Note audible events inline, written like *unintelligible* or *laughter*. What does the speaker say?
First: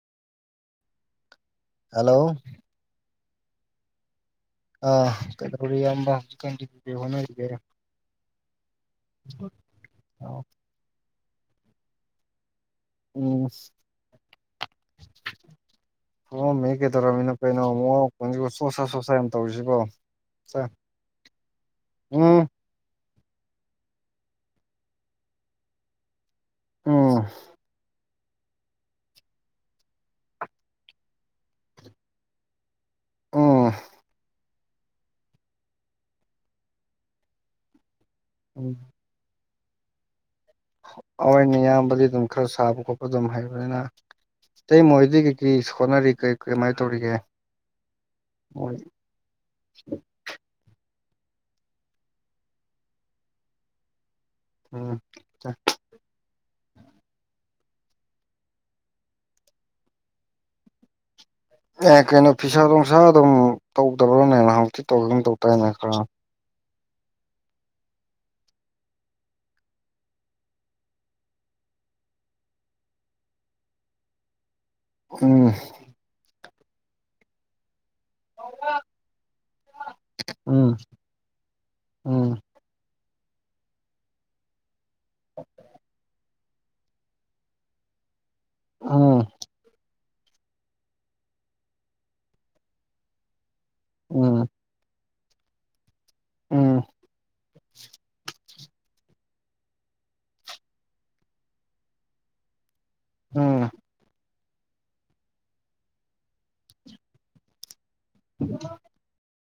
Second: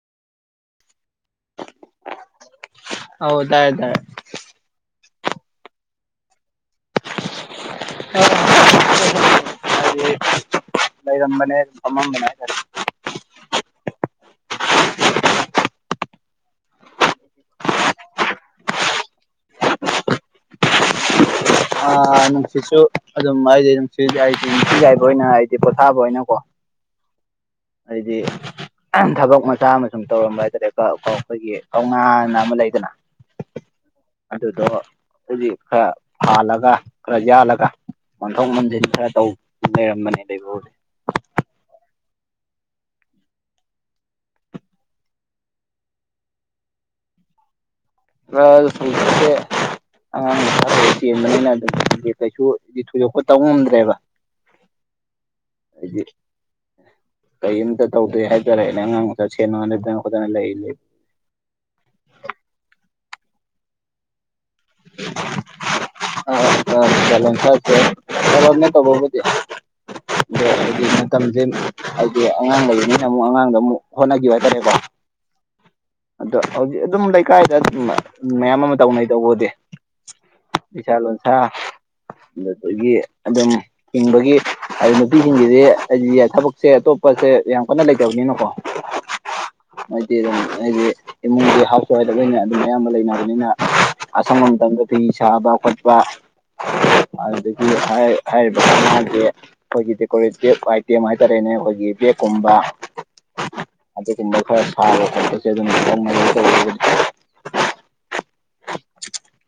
hello ꯑꯧ ꯗꯥꯌꯦ ꯗꯥꯌꯦ ꯑ ꯀꯩꯗꯧꯔꯤ ꯏꯌꯥꯝꯕ ꯍꯧꯖꯤꯛꯀꯥꯟꯖꯦ ꯀꯩ ꯍꯣꯠꯅꯔꯤꯒꯦ *unintelligible* ꯍꯥꯏꯗꯤ *unintelligible* ꯂꯩꯔꯝꯕꯅꯦ ꯁꯨꯝ ꯐꯝꯃꯝꯕꯅꯦ ꯍꯥꯏꯇꯔꯦ ꯎꯝ *unintelligible* ꯐꯝꯃꯝꯃꯤ ꯀꯩꯗꯧꯔꯝꯃꯤꯅꯣ ꯀꯩꯅꯣ ꯃꯋꯥ ꯃꯈꯣꯜꯖꯤꯕꯨ ꯁꯣꯁ ꯁꯣꯁ ꯌꯥꯝ ꯇꯧꯔꯤꯁꯤꯕꯣ ꯆꯥ *unintelligible* ꯎꯝ ꯑꯩꯗꯤ ꯊꯕꯛ ꯃꯆꯥ ꯑꯃ ꯁꯨꯝ ꯇꯧꯔꯝꯕ ꯍꯥꯏꯇꯥꯔꯦꯀꯣ ꯑꯩꯈꯣꯏꯒꯤ ꯀꯧꯅꯥꯅ ꯑꯃ ꯂꯩꯗꯅ ꯑꯣ ꯑꯗꯨꯗꯣ ꯍꯨꯖꯤꯛ ꯈꯔ ꯐꯥꯜꯂꯒ ꯈꯔ ꯌꯥꯜꯂꯒ ꯃꯟꯊꯣꯛ ꯎꯝ ꯃꯟꯖꯤꯟ ꯈꯔ ꯇꯧ ꯂꯩꯔꯝꯕꯅꯦ ꯂꯩꯕꯕꯨꯗꯤ ꯍꯣ ꯑꯣꯏꯅꯦ ꯏꯌꯥꯝꯕꯗꯤ ꯑꯗꯨꯝ ꯈꯔ ꯁꯥꯕ ꯈꯣꯠꯄ ꯑꯗꯨꯝ ꯍꯩꯕꯅꯤꯅ ꯏꯇꯩꯃ ꯍꯣꯏꯗꯤ ꯀꯩꯀꯩ ꯍꯣꯠꯅꯔꯤ ꯀ꯭ꯔꯤ ꯀꯃꯥꯏ ꯇꯧꯔꯤꯒꯦ ꯃꯣꯏ *unintelligible* ꯑꯉꯥꯡ ꯃꯆꯥ ꯂꯩ ꯆꯦꯟꯕꯅꯤꯅ ꯑꯗꯨꯝ ꯀꯩꯁꯨꯗꯤ ꯊꯣꯏꯗꯣꯛꯄ ꯇꯧ ꯉꯝꯗ꯭ꯔꯦꯕ ꯑꯝ ꯆꯥꯏ *inaudible* ꯀꯔꯤꯝꯇ ꯇꯧꯗꯦ ꯍꯥꯏꯇꯥꯔꯦꯅꯦ ꯑꯉꯥꯡ ꯃꯆꯥ ꯁꯦꯅ ꯈꯣꯠꯇꯅ ꯂꯩꯔꯤ ꯑꯦ ꯀꯩꯅꯣ ꯐꯤꯁꯥ ꯅꯨꯡꯁꯥ ꯑꯗꯨꯝ ꯇꯧꯗꯕ꯭ꯔꯥꯅꯦ ꯅꯍꯟꯃꯨꯛꯇꯤ ꯇꯧꯈꯤꯒꯨꯝ ꯇꯧ ꯇꯥꯏꯅꯦ ꯈꯔ *unintelligible* ꯑꯗꯣ ꯍꯥꯏꯗꯤ ꯃꯇꯝꯖꯦ ꯍꯥꯏꯗꯤ ꯑꯉꯥꯡ ꯂꯩꯕꯅꯤꯅ ꯑꯃꯨꯛ ꯑꯉꯥꯡꯗ ꯑꯃꯨꯛ ꯍꯣꯠꯅꯒꯤꯕ ꯍꯥꯏꯇꯥꯔꯦꯀꯣ ꯎꯝ ꯑꯗꯣ ꯍꯧꯖꯤꯛ ꯑꯗꯨꯝ ꯂꯩꯀꯥꯏꯗ ꯃꯗꯨꯝ ꯃꯌꯥꯝ ꯑꯃ ꯇꯧꯅꯩ ꯇꯧꯕꯨꯗꯤ ꯎꯝ ꯐꯁꯥ ꯂꯣꯟꯁꯥ ꯎꯝ ꯑꯗꯨꯗꯒꯤ ꯑꯗꯨꯝ ꯍꯤꯡꯕꯒꯤ ꯍꯥꯏ ꯅꯨꯄꯤꯁꯤꯡꯒꯤꯗꯤ ꯍꯥꯏꯗꯤ ꯊꯕꯛꯁꯦ ꯑꯇꯣꯞꯄꯁꯦ ꯌꯥꯝ ꯀꯟꯅ ꯂꯩꯇꯕꯅꯤꯅꯀꯣ ꯑꯣ ꯍꯥꯏꯗꯤ ꯑꯗꯨꯝ ꯍꯩꯗꯤ ꯏꯃꯨꯡꯒꯤ ꯍꯥꯎꯁ ꯋꯥꯏꯐꯇ ꯑꯣꯅ ꯑꯗꯨꯝ ꯑꯌꯥꯝꯕ ꯂꯩꯅꯕꯅꯤꯅ ꯎꯝ ꯁꯪꯕ ꯃꯇꯝꯗ ꯐꯤ ꯁꯥꯕ ꯈꯣꯠꯄ ꯎꯝ ꯑꯗꯨꯗꯒꯤ ꯑꯩ ꯍꯥꯏꯔꯤꯕ ꯀꯧꯅꯒꯤ ꯑꯩꯈꯣꯏꯒꯤ ꯗꯦꯀꯣꯔꯦꯇꯤꯞ ꯑꯥꯏꯇꯦꯝ ꯍꯥꯏꯇꯥꯔꯦꯅꯦ ꯑꯩꯈꯣꯏꯒꯤ ꯕꯦꯛꯀꯨꯝꯕ ꯎꯝ *unintelligible* *unintelligible*